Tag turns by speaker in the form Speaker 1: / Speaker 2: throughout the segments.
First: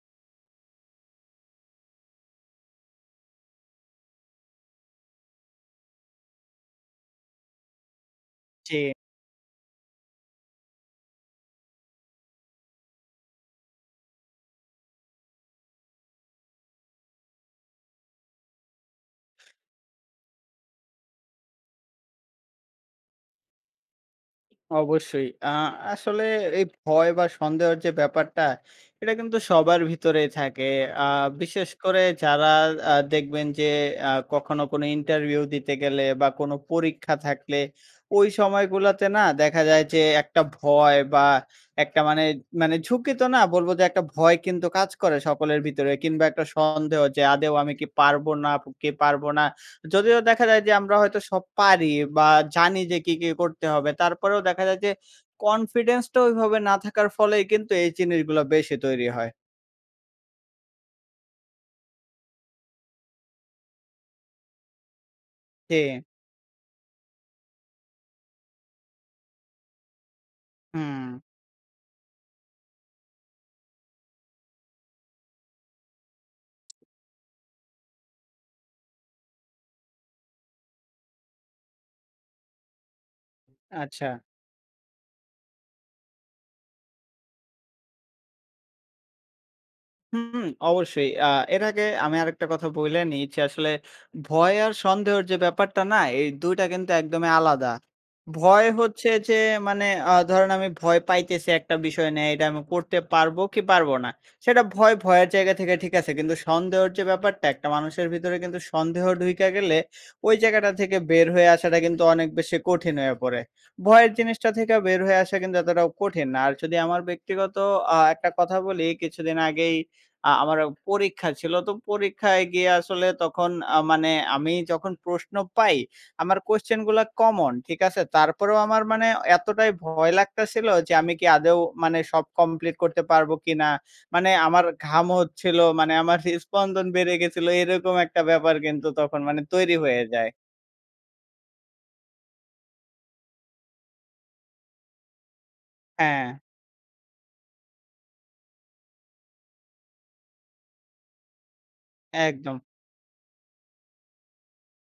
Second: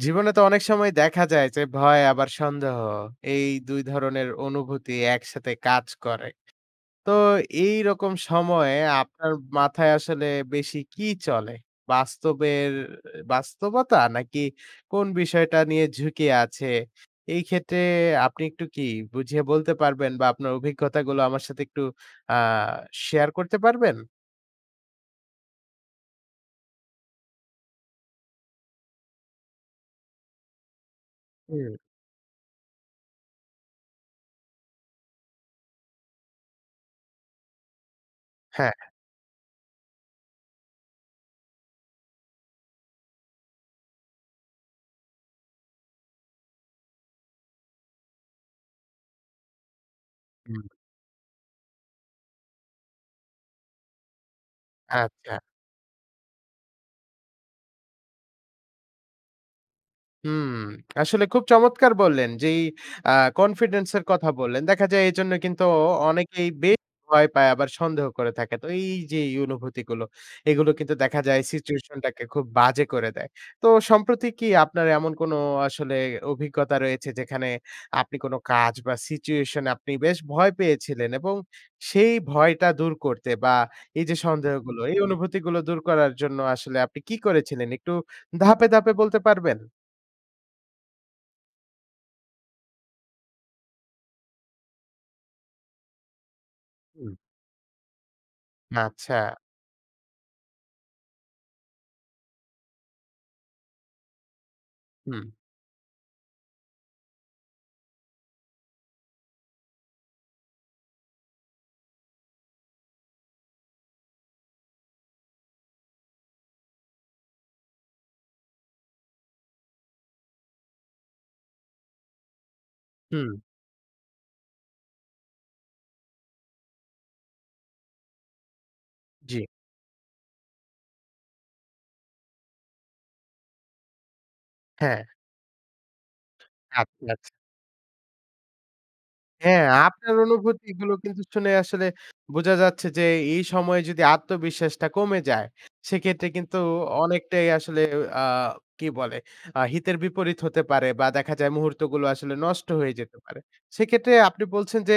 Speaker 1: জীবনে তো অনেক সময় দেখা যায় যে ভয় আবার সন্দেহ, এই ২ ধরনের অনুভূতি একসাথে কাজ করে। তো এইরকম সময়ে
Speaker 2: জি।
Speaker 1: আপনার মাথায় আসলে বেশি কি চলে? বাস্তবের বাস্তবতা নাকি কোন বিষয়টা নিয়ে ঝুঁকি আছে? এই ক্ষেত্রে আপনি একটু কি বুঝিয়ে বলতে পারবেন বা আপনার অভিজ্ঞতাগুলো আমার সাথে একটু আ শেয়ার করতে পারবেন?
Speaker 2: অবশ্যই আ আসলে এই ভয় বা সন্দেহের যে ব্যাপারটা, এটা কিন্তু সবার ভিতরেই থাকে। আ বিশেষ
Speaker 1: হুম।
Speaker 2: করে যারা আ দেখবেন যে আ কখনো কোনো ইন্টারভিউ দিতে গেলে বা কোনো পরীক্ষা থাকলে, ওই
Speaker 1: হ্যাঁ।
Speaker 2: সময়গুলোতে না দেখা যায় যে একটা ভয় বা একটা মানে মানে ঝুঁকি তো না। বলবো যে একটা ভয় কিন্তু কাজ করে সকলের ভিতরে কিংবা একটা সন্দেহ যে, "আদৌ আমি কি পারবো নাকি পারবো না।" যদিও দেখা
Speaker 1: হুম।
Speaker 2: যায় যে আমরা হয়তো সব পারি বা জানি যে কী, কী করতে হবে। তারপরেও দেখা যায় যে
Speaker 1: আচ্ছা।
Speaker 2: কনফিডেন্সটা ওইভাবে না থাকার ফলেই কিন্তু এই জিনিসগুলো বেশি তৈরি হয়।
Speaker 1: হুম, আসলে খুব চমৎকার বললেন যে এই আ কনফিডেন্স এর কথা বললেন। দেখা যায় এজন্যই কিন্তু
Speaker 2: জি।
Speaker 1: অনেকেই বেশ ভয় পায়, আবার সন্দেহ করে থাকে। তো এই যে এই অনুভূতিগুলো এগুলো কিন্তু দেখা
Speaker 2: হুম।
Speaker 1: যায় সিচুয়েশনটাকে খুব বাজে করে দেয়। তো সম্প্রতি কি আপনার এমন কোন আসলে অভিজ্ঞতা রয়েছে যেখানে আপনি কোন কাজ বা সিচুয়েশনে আপনি বেশ ভয় পেয়েছিলেন এবং সেই ভয়টা দূর করতে বা এই যে
Speaker 2: আচ্ছা।
Speaker 1: সন্দেহগুলো এই অনুভূতিগুলো দূর করার জন্য আসলে আপনি কী করেছিলেন? একটু ধাপে, ধাপে বলতে পারবেন?
Speaker 2: হুম, অবশ্যই। আ এর আগে আমি আরেকটা কথা বইলা নেই যে আসলে ভয় আর সন্দহর যে ব্যাপারটা না? এই ২ টা কিন্তু
Speaker 1: হুম।
Speaker 2: একদমই আলাদা। ভয় হচ্ছে যে
Speaker 1: আচ্ছা।
Speaker 2: মানে আ ধরেন আমি ভয় পাইতেছি ১ টা বিষয় নিয়ে এইডা আমি করতে পারবো কি পারব না?সেটা ভয়
Speaker 1: হুম।
Speaker 2: ভয়ের জায়গা থেকে ঠিক আছে। কিন্তু সন্দেহর যে ব্যাপারটা ১ টা মানুষের ভিতরে কিন্তু সন্দেহ ঢুইকা গেলে ওই জায়গাটা থেকে বের হয়ে আসাটা কিন্তু অনেক বেশি কঠিন হয়ে পড়ে। ভয়ের জিনিসটা থেকে বের হয়ে আসছে কিন্তু এতটাও কঠিন না। আর যদি আমার ব্যক্তিগত আ একটা কথা বলি কিছুদিন আগেই আ আমার পরীক্ষা ছিল। তো পরীক্ষায় গিয়া আসলে
Speaker 1: হুম।
Speaker 2: তখন আ মানে আমি যখন প্রশ্ন পাই আমার কোশ্চেনগুলা কমন ঠিক আছে। তারপরেও আমার মানে
Speaker 1: জি।
Speaker 2: এতটাই ভয় লাগতা ছিলো যে আমি কি আদৌ মানে সব কমপ্লিট করতে পারবো কিনা, মানে আমার
Speaker 1: হ্যাঁ।
Speaker 2: ঘাম হচ্ছিলো মানে আমার হৃদ স্পন্দন
Speaker 1: আচ্ছা
Speaker 2: বেড়ে
Speaker 1: আছ
Speaker 2: গেছিলো এরকম একটা ব্যাপার কিন্তু তখন মানে
Speaker 1: হ্যাঁ,
Speaker 2: তৈরি হয়ে
Speaker 1: আপনার
Speaker 2: যায়।
Speaker 1: অনুভূতিগুলো কিন্তু শুনে আসলে বোঝা যাচ্ছে যে এই, এই সময়ে যদি আত্মবিশ্বাসটা কমে যায়, সেক্ষেত্রে
Speaker 2: হ্যাঁ।
Speaker 1: কিন্তু অনেকটাই আসলে উ আ কি বলে আ হিতের বিপরীত হতে পারে বা দেখা যায় মুহূর্তগুলো আসলে
Speaker 2: একদম।
Speaker 1: নষ্ট হয়ে যেতে পারে। সেক্ষেত্রে আপনি বলছেন যে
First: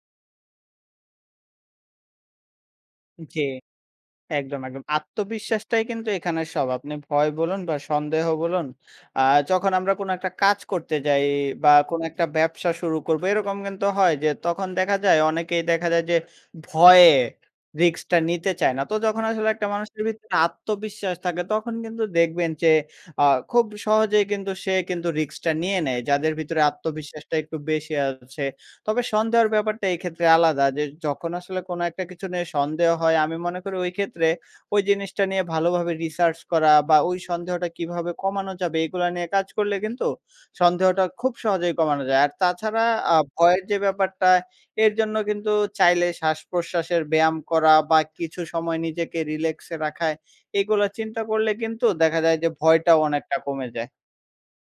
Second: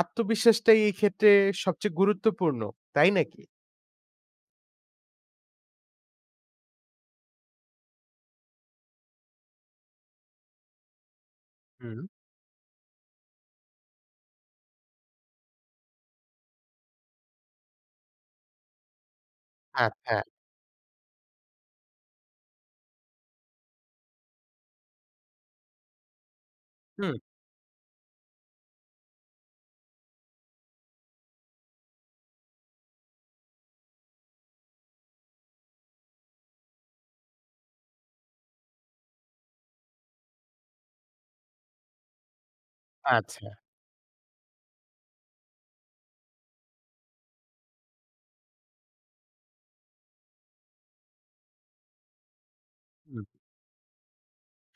Speaker 1: আত্মবিশ্বাসটাই এই ক্ষেত্রে সবচেয়ে গুরুত্বপূর্ণ। তাই
Speaker 2: জি
Speaker 1: নাকি?
Speaker 2: একদম, একদম। আত্মবিশ্বাসটাই কিন্তু এখানে সব আপনি ভয় বলুন বা সন্দেহ বলুন আ যখন আমরা কোনো একটা কাজ করতে যাই বা
Speaker 1: হুম।
Speaker 2: কোনো একটা ব্যবসা শুরু করব এরকম কিন্তু হয় যে তখন দেখা যায় অনেকেই দেখা যায় যে ভয়ে রিস্ক-টা নিতে চায় না। তো যখন আসলে একটা মানুষের
Speaker 1: আচ্ছা।
Speaker 2: ভিতরে আত্মবিশ্বাস থাকে তখন কিন্তু দেখবেন যে আ খুব সহজেই কিন্তু সে কিন্তু রিস্ক-টা নিয়ে নেয়, যাদের ভিতরে
Speaker 1: হুম।
Speaker 2: আত্মবিশ্বাসটা একটু বেশি আছে। তবে সন্দেহের ব্যাপারটা এক্ষেত্রে আলাদা যে যখন আসলে কোনো ১ টা কিছু নিয়ে সন্দেহ হয় আমি মনে করি ওই ক্ষেত্রে ওই জিনিসটা নিয়ে ভালোভাবে রিসার্চ করা বা ওই সন্দেহটা কীভাবে কমানো যাবে এগুলা নিয়ে কাজ করলে কিন্তু সন্দেহটা খুব সহজেই কমানো যায়। আর তাছাড়া আ
Speaker 1: আচ্ছা।
Speaker 2: ভয়ের যে ব্যাপারটা এর জন্য কিন্তু চাইলে শ্বাসপ্রশ্বাসের ব্যায়াম করা বা কিছু সময় নিজেকে রিল্যাক্সে রাখা, এগুলো চিন্তা করলে কিন্তু দেখা যায় যে ভয়টাও
Speaker 1: হুম।
Speaker 2: অনেকটা কমে যায়।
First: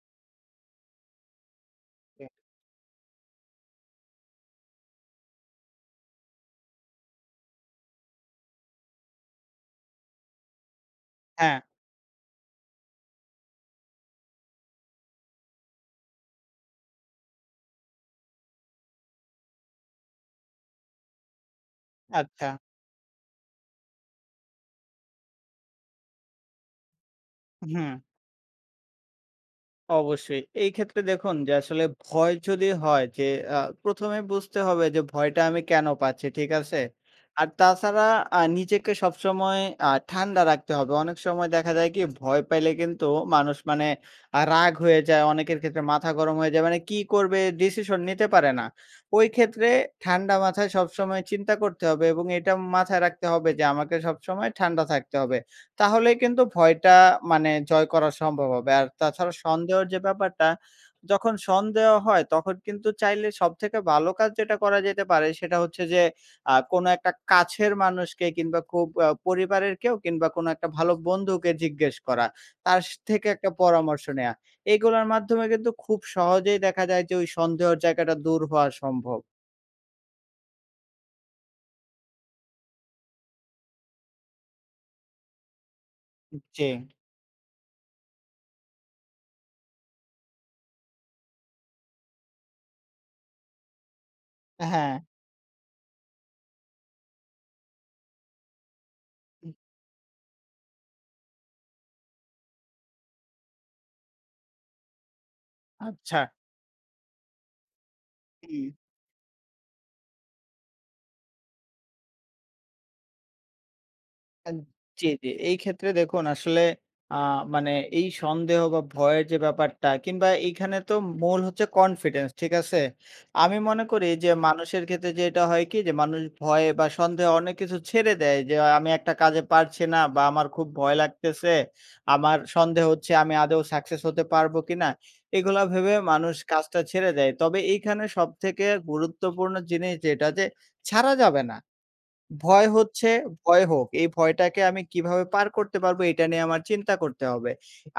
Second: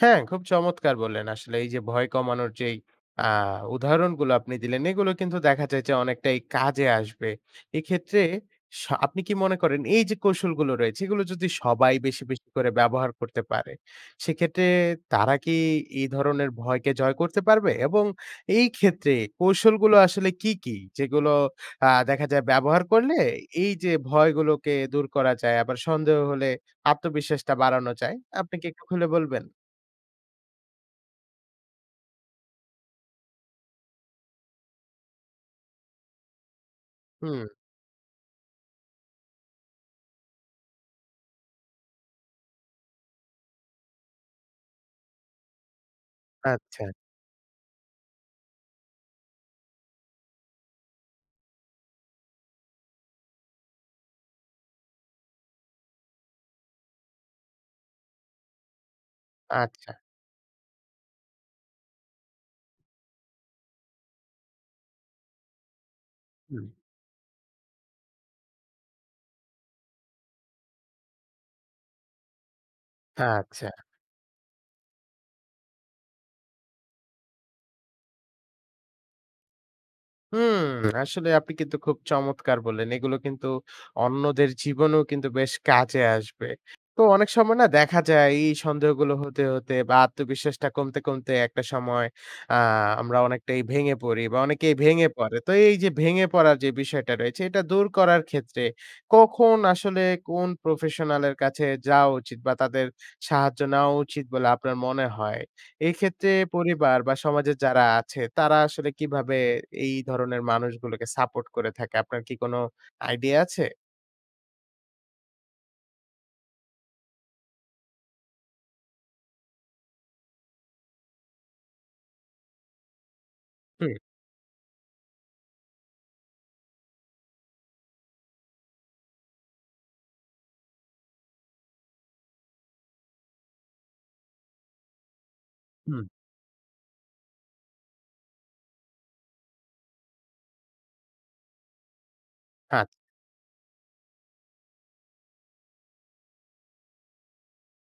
Speaker 1: হ্যাঁ, খুব চমৎকার বললেন আসলে এই যে ভয়
Speaker 2: এ
Speaker 1: কমানোর যেই আ উদাহারণগুলো আপনি দিলেন, এগুলো কিন্তু দেখা যায় যে অনেকটাই কাজে আসবে। এক্ষেত্রে স আপনি কি মনে করেন, এই যে কৌশলগুলো রয়েছে, এগুলো যদি
Speaker 2: হ্যাঁ।
Speaker 1: সবাই বেশি, বেশি করে ব্যবহার করতে পারে, সেক্ষেত্রে তারা কি এই ধরনের ভয়কে জয় করতে পারবে? এবং এই ক্ষেত্রে কৌশলগুলো আসলে কি, কি? যেগুলো আ দেখা যায়
Speaker 2: আচ্ছা।
Speaker 1: ব্যবহার করলে এই যে ভয়গুলোকে দূর করা যায় আবার সন্দেহ হলে আত্মবিশ্বাসটা
Speaker 2: উ
Speaker 1: বাড়ানো
Speaker 2: হুম।
Speaker 1: যায়, আপনি কি একটু খুলে বলবেন?
Speaker 2: অবশ্যই। এই ক্ষেত্রে দেখুন যে আসলে ভয় যদি হয় যে আ ১ম এই বুঝতে হবে যে ভয়টা আমি কেন পাচ্ছি, ঠিক আছে?
Speaker 1: হুম।
Speaker 2: আর তাছাড়া আ নিজেকে সবসময় আ ঠান্ডা রাখতে হবে অনেক সময় দেখা যায় কি ভয় পাইলে কিন্তু মানুষ মানে আ রাগ হয়ে যায় অনেকের ক্ষেত্রে মাথা গরম হয়ে যায়, মানে
Speaker 1: আচ্ছা।
Speaker 2: কী করবে ডিসিশন নিতে পারে না। ওই ক্ষেত্রে ঠান্ডা মাথায় সবসময় চিন্তা করতে হবে এবং এটা মাথায় রাখতে হবে যে আমাকে সবসময় ঠান্ডা থাকতে হবে। তাহলে কিন্তু ভয়টা মানে জয় করার সম্ভব হবে আর তাছাড়া সন্দেহর
Speaker 1: আচ্ছা।
Speaker 2: যে ব্যাপারটা, যখন সন্দেহ হয় তখন কিন্তু চাইলে সবথেকে ভালো কাজ যেটা করা যেতে পারে সেটা হচ্ছে যে আ
Speaker 1: হুম।
Speaker 2: কোনো একটা কাছের মানুষকে কিংবা খুব আ পরিবারের কেউ কিংবা কোনো একটা ভালো বন্ধুকে জিজ্ঞেস করা, তার স থেকে একটা
Speaker 1: আচ্ছা।
Speaker 2: পরামর্শ নেওয়া, এগুলার মাধ্যমে কিন্তু খুব সহজেই দেখা যায় যে ওই সন্দেহর জায়গাটা দূর হওয়া সম্ভব।
Speaker 1: হুম, আসলে আপনি কিন্তু খুব চমৎকার বললেন। এগুলো কিন্তু অন্যদের জীবনেও কিন্তু বেশ কাজে
Speaker 2: উম
Speaker 1: আসবে।
Speaker 2: জি।
Speaker 1: তো অনেক সময় না দেখা যায় এই সন্দেহগুলো হতে, হতে বা আত্মবিশ্বাসটা কমতে, কমতে একটা সময় আ আমরা অনেকটাই ভেঙে পড়ি বা অনেকেই
Speaker 2: হ্যাঁ।
Speaker 1: ভেঙে পড়ে। তো এই যে ভেঙে পড়ার যে বিষয়টা রয়েছে এটা দূর করার ক্ষেত্রে কখন আসলে কোন প্রফেশনালের কাছে যাওয়া উচিত? বা তাদের সাহায্য নেওয়া উচিত বলে আপনার মনে হয়? এই
Speaker 2: আচ্ছা।
Speaker 1: ক্ষেত্রে পরিবার বা সমাজের যারা আছে তারা
Speaker 2: হুম।
Speaker 1: আসলে কীভাবে এই ধরনের মানুষগুলোকে সাপোর্ট করে থাকে? আপনার কি কোন আইডিয়া আছে?
Speaker 2: আ জি, জি এই ক্ষেত্রে দেখুন আসলে আ মানে এই সন্দেহ বা ভয়ের যে ব্যাপারটা কিংবা এইখানে তো মূল হচ্ছে কনফিডেন্স ঠিক আছে? আমি মনে
Speaker 1: হুম।
Speaker 2: করি যে মানুষের ক্ষেত্রে যে এটা হয় কি যে মানুষ ভয় বা সন্দেহে অনেক কিছু ছেড়ে দেয়। যে, "আমি একটা কাজে পারছি না বা আমার খুব ভয় লাগতেছে আমার সন্দেহ হচ্ছে, আমি আদৌ সাক্সেস হতে পারব কিনা?" এগুলা ভেবে
Speaker 1: হুম।
Speaker 2: মানুষ কাজটা ছেড়ে দেয়। তবে এইখানে সবথেকে গুরুত্বপূর্ণ জিনিস যেটা যে ছাড়া যাবে না, ভয়
Speaker 1: আচ্ছা।
Speaker 2: হচ্ছে ভয় হোক। এই ভয়টাকে আমি কিভাবে পার করতে পারব এটা নিয়ে আমার চিন্তা করতে হবে।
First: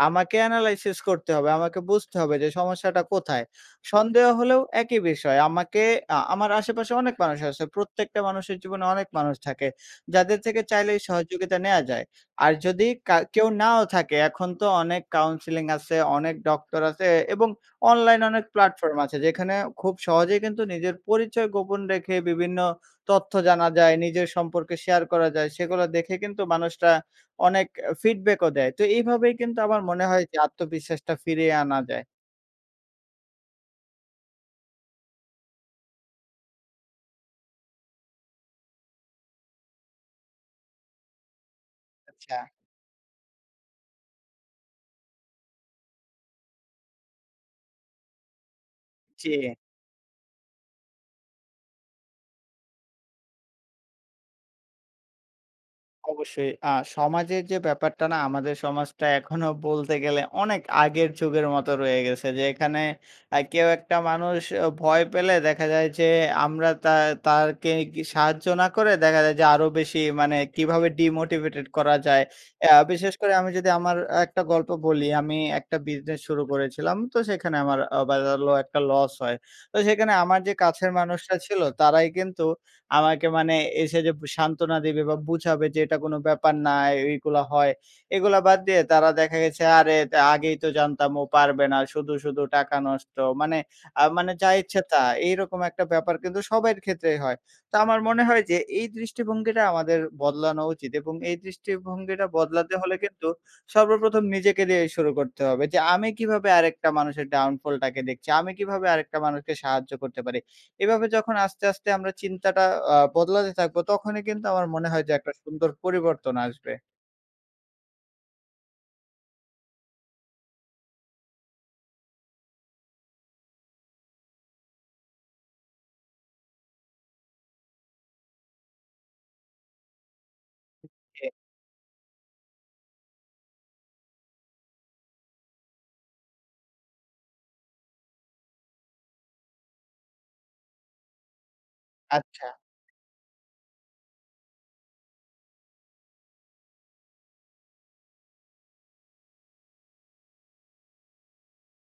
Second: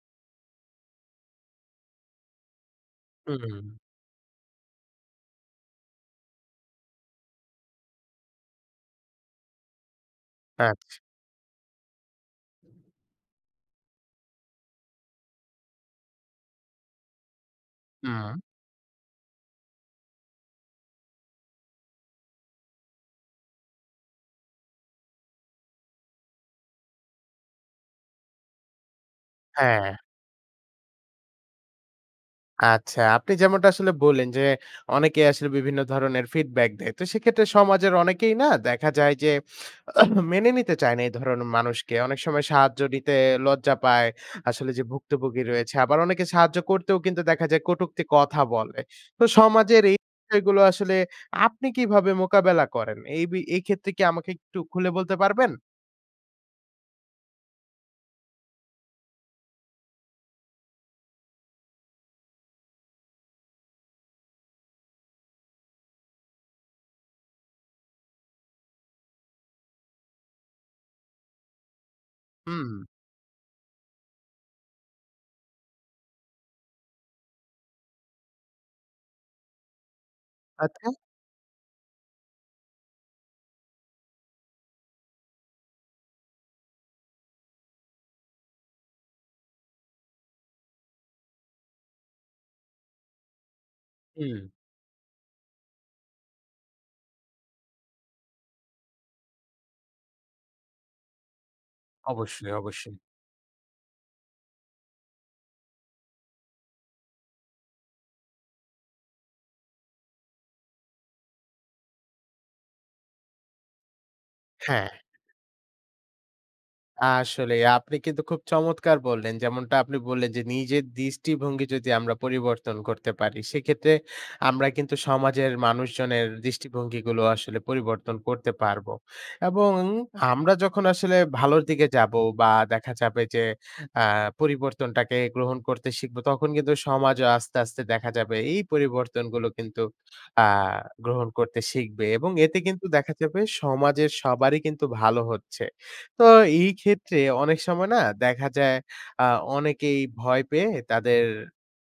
Speaker 2: আমাকে analysis করতে হবে, আমাকে বুঝতে হবে যে সমস্যাটা কোথায়।
Speaker 1: হুম।
Speaker 2: সন্দেহ হলেও একই বিষয় আমাকে আ আমার আশেপাশে অনেক মানুষ আছে প্রত্যেকটা মানুষের জীবনে অনেক মানুষ থাকে। যাদের থেকে চাইলে
Speaker 1: আচ্ছা।
Speaker 2: এই সহযোগিতা নেওয়া যায়। আর যদি কার কেউ নাও থাকে এখন তো অনেক কাউন্সেলিং আছে অনেক ডক্টর আছে এবং অনলাইনে
Speaker 1: হুম।
Speaker 2: অনেক প্ল্যাটফর্ম আছে। যেখানে খুব সহজেই কিন্তু নিজের পরিচয় গোপন রেখে বিভিন্ন তথ্য জানা যায়। নিজের সম্পর্কে শেয়ার করা যায়। সেগুলা দেখে কিন্তু মানুষরা অনেক অ ফিডব্যাকও দেয়। তো এইভাবেই কিন্তু আমার
Speaker 1: হ্যাঁ।
Speaker 2: মনে হয় যে আত্মবিশ্বাসটা ফিরিয়ে আনা যায়।
Speaker 1: আচ্ছা, আপনি যেমনটা আসলে বললেন যে অনেকেই আসলে বিভিন্ন ধরনের ফিডব্যাক দেয়। তো সেক্ষেত্রে সমাজের অনেকেই না দেখা যায় যে মেনে নিতে চায় না এই ধরনের মানুষকে। অনেক সময়
Speaker 2: আচ্ছা।
Speaker 1: সাহায্য নিতে লজ্জা পায়। আসলে যে ভুক্তভুগি রয়েছে। আবার অনেকে সাহায্য করতেও কিন্তু দেখা যায় কটুক্তি কথা বলে। তো
Speaker 2: জ্বি।
Speaker 1: সমাজের এই বিষয়গুলো আসলে আপনি কিভাবে মোকাবেলা করেন? এই বি এই ক্ষেত্রে কি আমাকে একটু খুলে বলতে পারবেন?
Speaker 2: অবশ্যই। আ সমাজের যে ব্যাপারটা না আমাদের সমাজটা এখনো বলতে গেলে অনেক আগের যুগের মতো রয়ে গেছে। যে এখানে আ কেউ একটা মানুষ ভয় পেলে দেখা যায় যে আমরা তা তাকে সাহায্য না করে দেখা যায় যে আরো বেশি মানে কীভাবে ডিমোটিভেটেড করা যায়? আ
Speaker 1: হুম।
Speaker 2: বিশেষ করে আমি যদি আমার একটা গল্প বলি। আমি একটা বিজনেস শুরু করেছিলাম। তো সেখানে আমার আ [unintelligible] ল একটা লস হয়। তো সেখানে আমার যে
Speaker 1: আচ্ছা।
Speaker 2: কাছের মানুষটা ছিল তারাই কিন্তু আমাকে মানে এসে যে সান্ত্বনা দিবে বা বুঝাবে যে, "এটা কোনো ব্যাপার না। এই গুলো হয়।" এগুলা বাদ দিয়ে তারা দেখা গেছে, "আরে আগেই তো জানতাম ও পারবে না। শুধু, শুধু টাকা নষ্ট।" মানে আ মানে
Speaker 1: হুম।
Speaker 2: যা ইচ্ছা তা। এইরকম একটা ব্যাপার কিন্তু সবার ক্ষেত্রেই হয়। তো আমার মনে হয় যে এই দৃষ্টিভঙ্গিটা আমাদের বদলানো উচিত এবং এই দৃষ্টিভঙ্গিটা
Speaker 1: অবশ্যই,
Speaker 2: বদলাতে হলে
Speaker 1: অবশ্যই।
Speaker 2: কিন্তু সর্বপ্রথম নিজেকে দিয়েই শুরু করতে হবে যে, "আমি কীভাবে আরেকটা মানুষের ডাউন ফলটাকে দেখছি? আমি কীভাবে আরেকটা মানুষকে সাহায্য করতে পারি?" এভাবে যখন আস্তে, আস্তে আমরা চিন্তাটা আ বদলাতে থাকবো, তখনই কিন্তু আমার
Speaker 1: হ্যাঁ।
Speaker 2: মনে হয় যে একটা সুন্দর পরিবর্তন আসবে।
Speaker 1: আসলেই। আপনি কিন্তু খুব চমৎকার বললেন যেমনটা আপনি বললেন যে নিজের দৃষ্টিভঙ্গি যদি আমরা পরিবর্তন করতে পারি, সেক্ষেত্রে আমরা কিন্তু সমাজের মানুষজনের দৃষ্টিভঙ্গিগুলো আসলে পরিবর্তন করতে পারবো। এবং আমরা যখন আসলে
Speaker 2: ওকে।
Speaker 1: ভালোর দিকে যাবো বা দেখা যাবে যে আ পরিবর্তনটাকে গ্রহণ করতে শিখবো তখন কিন্তু সমাজও আস্তে, আস্তে দেখা যাবে এই পরিবর্তনগুলো কিন্তু আ গ্রহণ করতে শিখবে এবং
Speaker 2: আচ্ছা।
Speaker 1: এতে কিন্তু দেখা যাবে সমাজের সবারই কিন্তু ভালো হচ্ছে। তো এই ক্ষেত্রে অনেক সময় না দেখা যায় আ অনেকেই ভয় পেয়ে তাদের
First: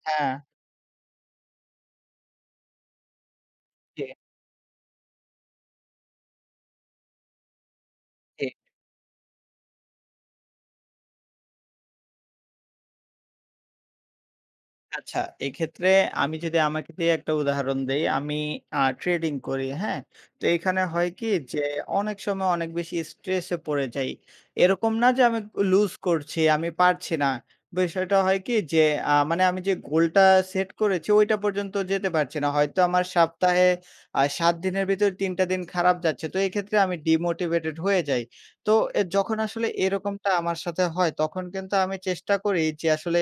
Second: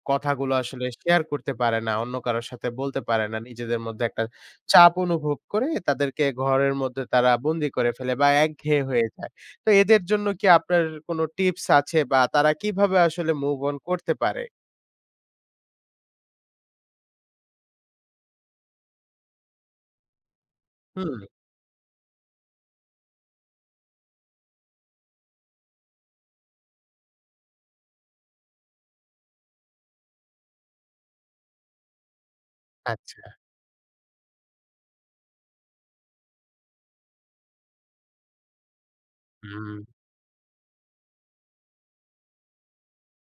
Speaker 2: হ্যাঁ।
Speaker 1: কথাগুলো আসলে শেয়ার করতে পারে না অন্য কারোর সাথে বলতে পারে না। নিজেদের মধ্যে
Speaker 2: জ্বি।
Speaker 1: একটা চাপ অনুভব করে তাদেরকে ঘরের মধ্যে তারা বন্দি করে ফেলে বা
Speaker 2: জ্বি।
Speaker 1: একঘেয়ে হয়ে যায়। তো এদের জন্য কি আপনার কোন টিপস আছে বা তারা কীভাবে আসলে মুভ অন করতে পারে?
Speaker 2: আচ্ছা। এইক্ষেত্রে আমি যদি আমাকে দিয়ে একটা উদাহরণ দেই আমি আ ট্রেডিং করি হ্যাঁ? তো এখানে হয়
Speaker 1: হুম।
Speaker 2: কি? যে অনেক সময় অনেক বেশি স্ট্রেসে পড়ে যাই। এরকম না যে আমি ক লুস করছি, আমি পারছি না, বিষয়টা হয় কি? যে আ মানে আমি যে গোলটা সেট করেছি ঐটা পর্যন্ত যেতে পারছি না। হয়তো আমার
Speaker 1: আচ্ছা।
Speaker 2: সপ্তাহে আ ৭ দিনের ভেতরে ৩ টা দিন খারাপ যাচ্ছে। তো এই ক্ষেত্রে আমি ডিমোটিভেটেড হয়ে যাই। তো এ যখন আসলে
Speaker 1: হুম।
Speaker 2: এরকমটা আমার সাথে হয়, তখন কিন্তু আমি চেষ্টা করি যে আসলে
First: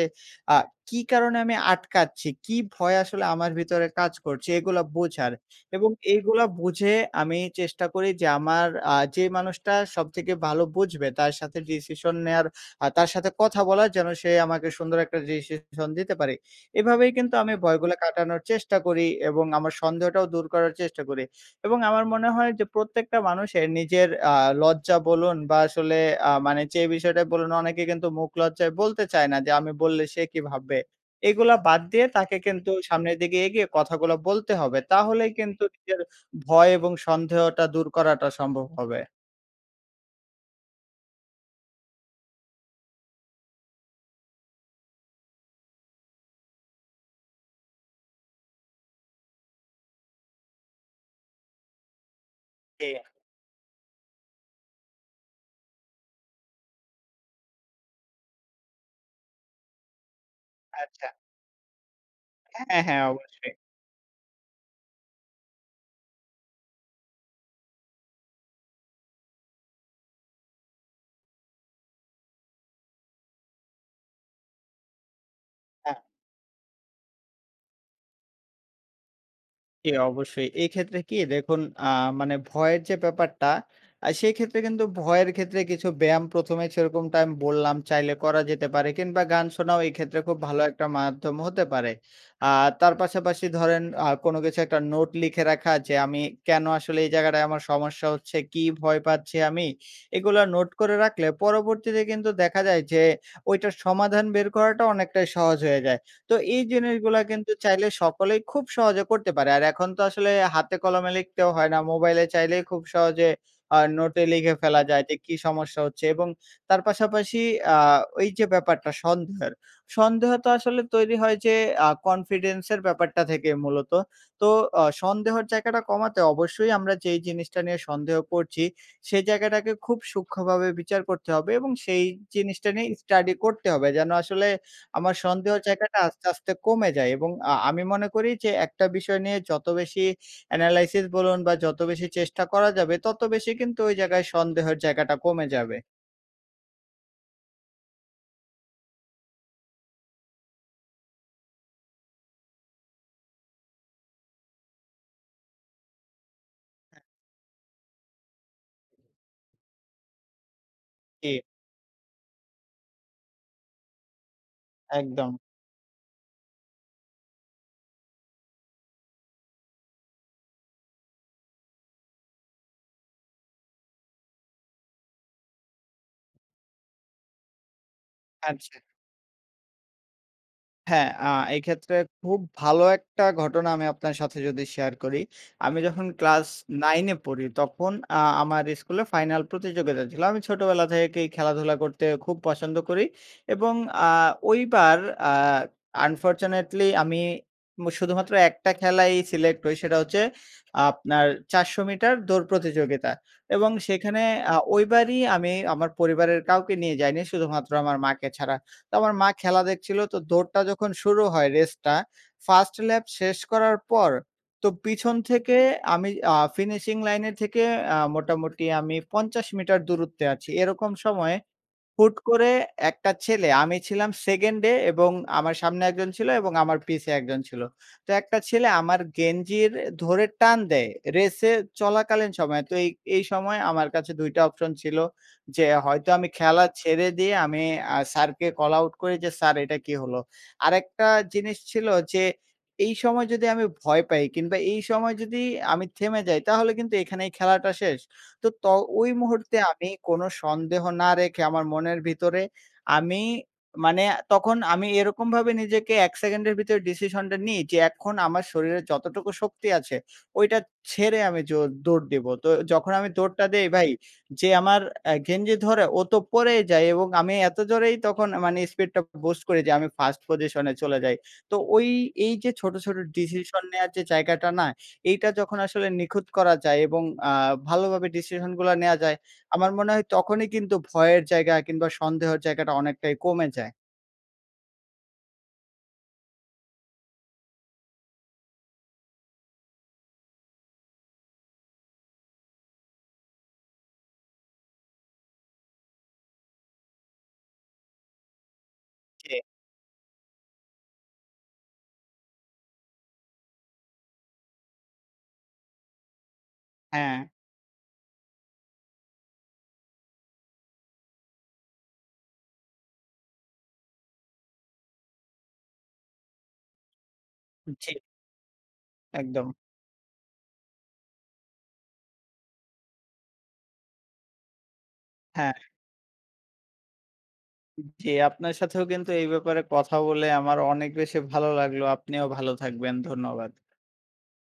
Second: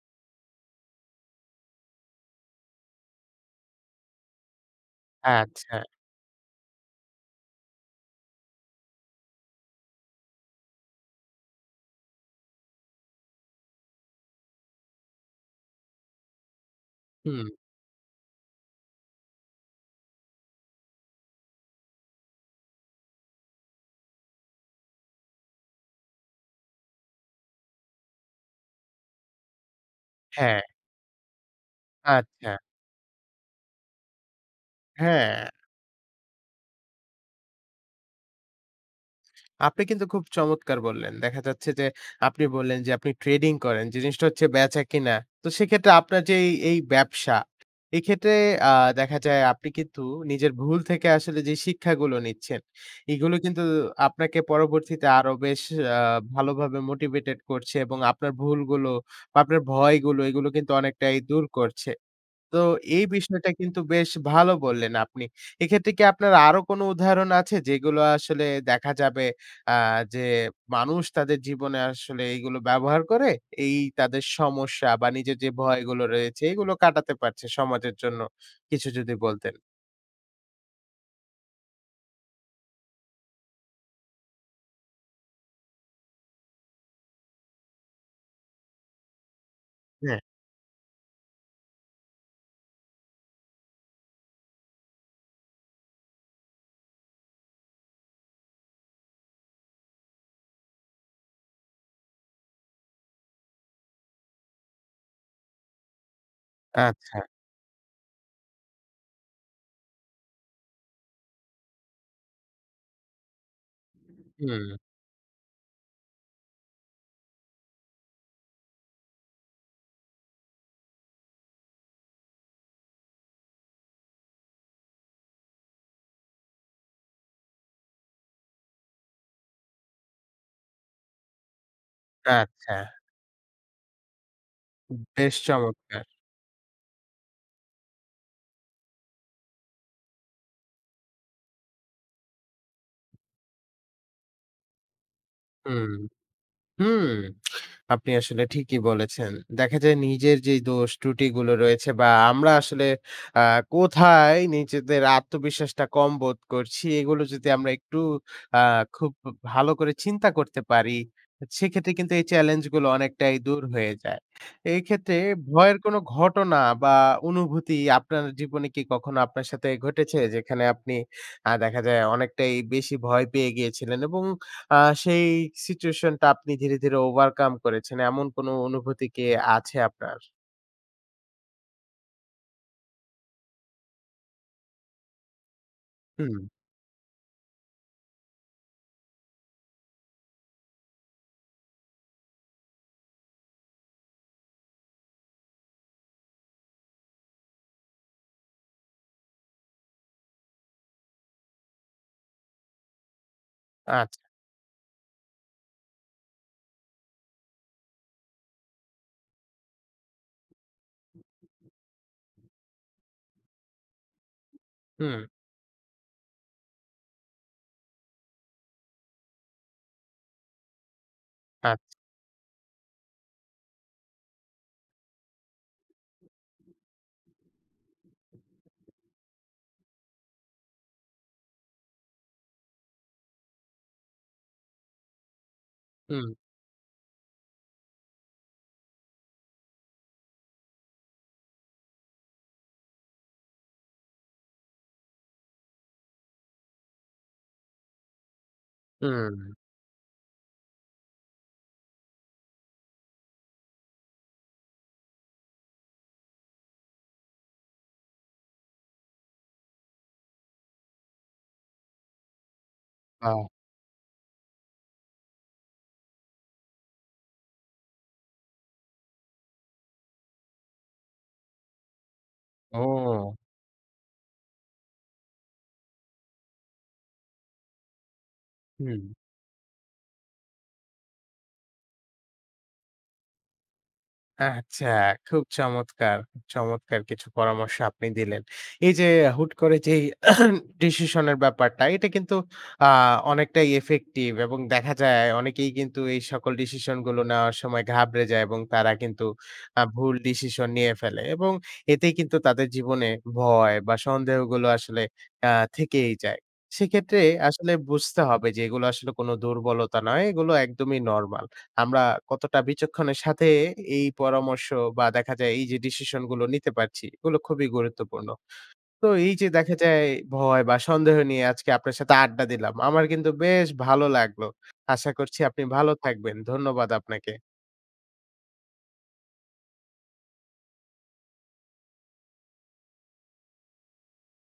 Speaker 2: আ "কী কারণে আমি আটকাচ্ছি? কী ভয় আসলে আমার ভিতরে কাজ করছে?" এগুলা বোঝার
Speaker 1: আচ্ছা।
Speaker 2: এবং এগুলা বুঝে আমি চেষ্টা করি যে আমার আ যে মানুষটা সবথেকে ভালো বুঝবে তার সাথে ডিসিশন নেয়ার, আ তার সাথে কথা বলার যেন সে আমাকে সুন্দর একটা ডিসিশন দিতে পারে। এভাবেই কিন্তু
Speaker 1: হুম।
Speaker 2: আমি ভয়গুলা কাটানোর চেষ্টা করি এবং আমার সন্দেহটাও দূর করার চেষ্টা করি। এবং আমার মনে হয় যে প্রত্যেকটা মানুষের নিজের আ লজ্জা বলুন বা আসলে আ মানে যে বিষয়টা বলুন, অনেকে কিন্তু মুখ লজ্জায় বলতে চায় না যে, "আমি বললে সে কী
Speaker 1: হ্যাঁ।
Speaker 2: ভাববে?" এগুলা বাদ দিয়ে তাকে
Speaker 1: আচ্ছা।
Speaker 2: কিন্তু সামনের দিকে এগিয়ে কথাগুলা বলতে হবে। তাহলেই
Speaker 1: হ্যাঁ।
Speaker 2: কিন্তু নিজের ভয় এবং সন্দেহটা দূর করাটা সম্ভব হবে।
Speaker 1: আপনি কিন্তু খুব চমৎকার বললেন। দেখা যাচ্ছে যে আপনি বললেন যে আপনি ট্রেডিং করেন, যে জিনিসটা হচ্ছে বেচা-কিনা। তো সেক্ষেত্রে আপনার যেই এই ব্যবসা, এই ক্ষেত্রে আ দেখা যায় আপনি কিন্তু নিজের ভুল থেকে আসলে যে শিক্ষাগুলো নিচ্ছেন,
Speaker 2: জি।
Speaker 1: এগুলো কিন্তু আপনাকে পরবর্তীতে আরো বেশ আ ভালোভাবে মোটিভেটেড করছে এবং আপনার ভুলগুলো, বা আপনার ভয়গুলো, এগুলো কিন্তু
Speaker 2: আচ্ছা।
Speaker 1: অনেকটাই দূর করছে। তো
Speaker 2: হ্যাঁ, হ্যাঁ।
Speaker 1: এই বিষয়টা
Speaker 2: অবশ্যই।
Speaker 1: কিন্তু বেশ ভালো বললেন আপনি। এক্ষেত্রে কি আপনার আরো কোনো উদাহরণ আছে যেগুলো আসলে দেখা যাবে আ যে মানুষ তাদের জীবনে আসলে এইগুলো ব্যবহার করে এই তাদের সমস্যা বা নিজের যে
Speaker 2: হ্যাঁ।
Speaker 1: ভয়গুলো রয়েছে এগুলো কাটাতে পারছে সমাজের জন্য? কিছু যদি বলতেন?
Speaker 2: জি, অবশ্যই। এক্ষেত্রে কি? দেখুন আ মানে ভয়ের যে ব্যাপারটা আ সেই ক্ষেত্রে কিন্তু ভয়ের ক্ষেত্রে কিছু ব্যায়াম ১ম এ সেরকমটা আমি বললাম চাইলে করা যেতে পারে। কিংবা গান শোনাও এই
Speaker 1: হ্যাঁ।
Speaker 2: ক্ষেত্রে খুব ভালো একটা মাধ্যম হতে পারে। আর তার পাশাপাশি ধরেন আ কোনো কিছু একটা নোট লিখে রাখা যে, "আমি কেন আসলে এই জায়গাটায় আমার সমস্যা হচ্ছে? কী ভয় পাচ্ছি আমি?" এগুলা নোট করে রাখলে পরবর্তীতে কিন্তু দেখা যায় যে ওইটার সমাধান বের করাটা অনেকটাই সহজ হয়ে যায়। তো এই
Speaker 1: আচ্ছা।
Speaker 2: জিনিসগুলো কিন্তু চাইলে সকলেই খুব সহজে করতে পারে। আর এখন তো আসলে হাতে কলমে লিখতেও হয় না, মোবাইলে চাইলেই খুব সহজে আ নোটে লিখে
Speaker 1: হুম।
Speaker 2: ফেলা যায় যে কী সমস্যা হচ্ছে? এবং তার পাশাপাশি আ ওইযে ব্যাপারটা সন্দেহের। সন্দেহ তো আসলে তৈরি হয় যে আ কনফিডেন্সের ব্যাপারটা থেকেই মূলত। তো অ সন্দেহর জায়গাটা কমাতে অবশ্যই আমরা যেই জিনিসটা নিয়ে সন্দেহ করছি, সেই জায়গাটাকে খুব সূক্ষ্মভাবে বিচার করতে হবে। এবং সেই জিনিসটা
Speaker 1: আচ্ছা।
Speaker 2: নিয়ে স্টাডি করতে হবে যেন আসলে
Speaker 1: উ
Speaker 2: আমার
Speaker 1: বেশ
Speaker 2: সন্দেহর জায়গাটা
Speaker 1: চমৎকার!
Speaker 2: আস্তে, আস্তে কমে যায়। এবং আ আমি মনে করি যে একটা বিষয় নিয়ে যত বেশি অ্যানালাইসিস বলুন বা যত বেশি চেষ্টা করা যাবে, তত বেশি কিন্তু ওই জায়গায় সন্দেহের জায়গাটা কমে যাবে।
Speaker 1: হুম, হুম। আপনি আসলে ঠিকই বলেছেন। দেখা যায় নিজের যে দোষ ত্রুটিগুলো রয়েছে বা আমরা আসলে আ কোথায় নিজেদের আত্মবিশ্বাসটা কম বোধ করছি
Speaker 2: হ্যাঁ।
Speaker 1: এগুলো যদি আমরা একটু আ খুব উ ভালো করে চিন্তা করতে পারি,
Speaker 2: জ্বি।
Speaker 1: সেক্ষেত্রে কিন্তু এই চ্যালেঞ্জ গুলো অনেকটাই দূর হয়ে যায়। এক্ষেত্রে
Speaker 2: একদম।
Speaker 1: ভয়ের কোন ঘটনা বা অনুভূতি আপনার জীবনে কি কখনো আপনার সাথে ঘটেছে? যেখানে আপনি আ দেখা যায় অনেকটাই বেশি ভয় পেয়ে গিয়েছিলেন? এবং আ সেই সিচুয়েশনটা আপনি ধীরে, ধীরে ওভারকাম করেছেন। এমন কোনো
Speaker 2: আচ্ছা।
Speaker 1: অনুভূতি কি আছে আপনার?
Speaker 2: হ্যাঁ, আ এই ক্ষেত্রে খুব ভালো একটা ঘটনা আমি আপনার সাথে যদি শেয়ার করি, আমি যখন ক্লাস
Speaker 1: হুম।
Speaker 2: 9 এ পড়ি তখন আ আমার স্কুলে ফাইনাল প্রতিযোগিতা ছিল। আমি ছোটবেলা থেকেই খেলাধুলা করতে খুব পছন্দ করি এবং আ ওইবার আ আনফরচুনেটলি আমি উম শুধুমাত্র একটা খেলায়ই সিলেক্ট হই। সেটা হচ্ছে আপনার ৪০০ মিটার দৌড় প্রতিযোগিতা। এবং
Speaker 1: আচ্ছা।
Speaker 2: সেখানে আ ওইবারই আমি আমার পরিবারের কাউকে নিয়ে যাইনি, শুধুমাত্র আমার মাকে ছাড়া। তো আমার মা খেলা দেখছিলো। তো দৌড়টা যখন শুরু হয়, রেসটা 1st ল্যাপ শেষ করার পর তো পিছন
Speaker 1: হুম
Speaker 2: থেকে আমি আ ফিনিশিং লাইনের থেকে আ মোটামুটি আমি ৫০ মিটার দূরত্বে আছি। এরকম সময়
Speaker 1: আচ্ছা।
Speaker 2: হুট করে একটা ছেলে, আমি ছিলাম 2nd এ এবং আমার সামনে একজন ছিল এবং আমার পিছে একজন ছিল। তো একটা ছেলে আমার গেঞ্জির ধরে টান দেয় রেসে চলাকালীন সময়ে। তো এই, এই সময় আমার কাছে ২ টা অপশন ছিল। যে হয়তো আমি
Speaker 1: হুম।
Speaker 2: খেলা ছেড়ে দিয়ে আমি আ স্যারকে কল আউট করি যে, "স্যার, এটা কী হলো?" আরেকটা জিনিস ছিল যে, এই সময় যদি আমি ভয় পাই কিংবা এই সময় যদি আমি থেমে যাই তাহলে কিন্তু এখানেই খেলাটা শেষ। তো, ত ওই
Speaker 1: হুম।
Speaker 2: মুহূর্তে আমি কোনো সন্দেহ না রেখে আমার মনের ভিতরে আমি মানে তখন আমি এরকমভাবে নিজেকে ১ সেকেন্ডের ভিতরে ডিসিশনটা নিই যে, "আমার শরীরে যতটুকু শক্তি আছে, ওইটা ছেড়ে আমি জোর দৌড় দেব।" তো যখন আমি দৌড়টা
Speaker 1: আহ!
Speaker 2: দেই ভাই, যে আমার আ গেঞ্জি ধরে ও তো পড়েই যায় এবং আমি এত জোরেই তখন মানে স্পিডটা বুস্ট করি যে আমি 1st পজিশনে চলে যাই। তো ওই এইযে ছোটো, ছোটো
Speaker 1: ও!
Speaker 2: ডিসিশন নেওয়ার যে জায়গাটা না, এইটা যখন আসলে নিখুঁত করা যায় এবং আ ভালোভাবে ডিসিশনগুলা নেওয়া
Speaker 1: হুম।
Speaker 2: যায় আমার মনে হয় তখনই কিন্তু ভয়ের জায়গা কিংবা সন্দেহর জায়গাটা অনেকটাই কমে যায়।
Speaker 1: আচ্ছা, খুব চমৎকার! চমৎকার কিছু পরামর্শ আপনি দিলেন। এইযে হুট করে যেই ডিসিশন এর ব্যাপারটা এটা কিন্তু আ অনেকটাই ইফেক্টিভ এবং দেখা যায় অনেকেই কিন্তু এই সকল ডিসিশনগুলো নেওয়ার সময় ঘাবড়ে যায় এবং তারা কিন্তু
Speaker 2: জি।
Speaker 1: আ ভুল ডিসিশন নিয়ে ফেলে। এবং এতেই কিন্তু তাদের জীবনে ভয় বা সন্দেহগুলো আসলে আ থেকেই যায়। সেক্ষেত্রে
Speaker 2: হ্যাঁ।
Speaker 1: আসলে বুঝতে হবে যে এগুলো আসলে কোন দুর্বলতা নয়। এগুলো একদমই নরমাল। আমরা কতটা বিচক্ষণের সাথে এই পরামর্শ বা দেখা যায় এইযে ডিসিশন গুলো নিতে পারছি এগুলো খুবই
Speaker 2: জি।
Speaker 1: গুরুত্বপূর্ণ। তো এইযে
Speaker 2: একদম।
Speaker 1: দেখা যায় ভয় বা সন্দেহ নিয়ে আজকে আপনার সাথে আড্ডা দিলাম। আমার কিন্তু বেশ ভালো লাগলো। আশা করছি
Speaker 2: হ্যাঁ।
Speaker 1: আপনি ভালো থাকবেন। ধন্যবাদ আপনাকে।
Speaker 2: জ্বী, আপনার সাথেও কিন্তু এই ব্যাপারে কথা বলে আমার অনেক বেশি ভালো লাগলো। আপনিও ভালো থাকবেন। ধন্যবাদ।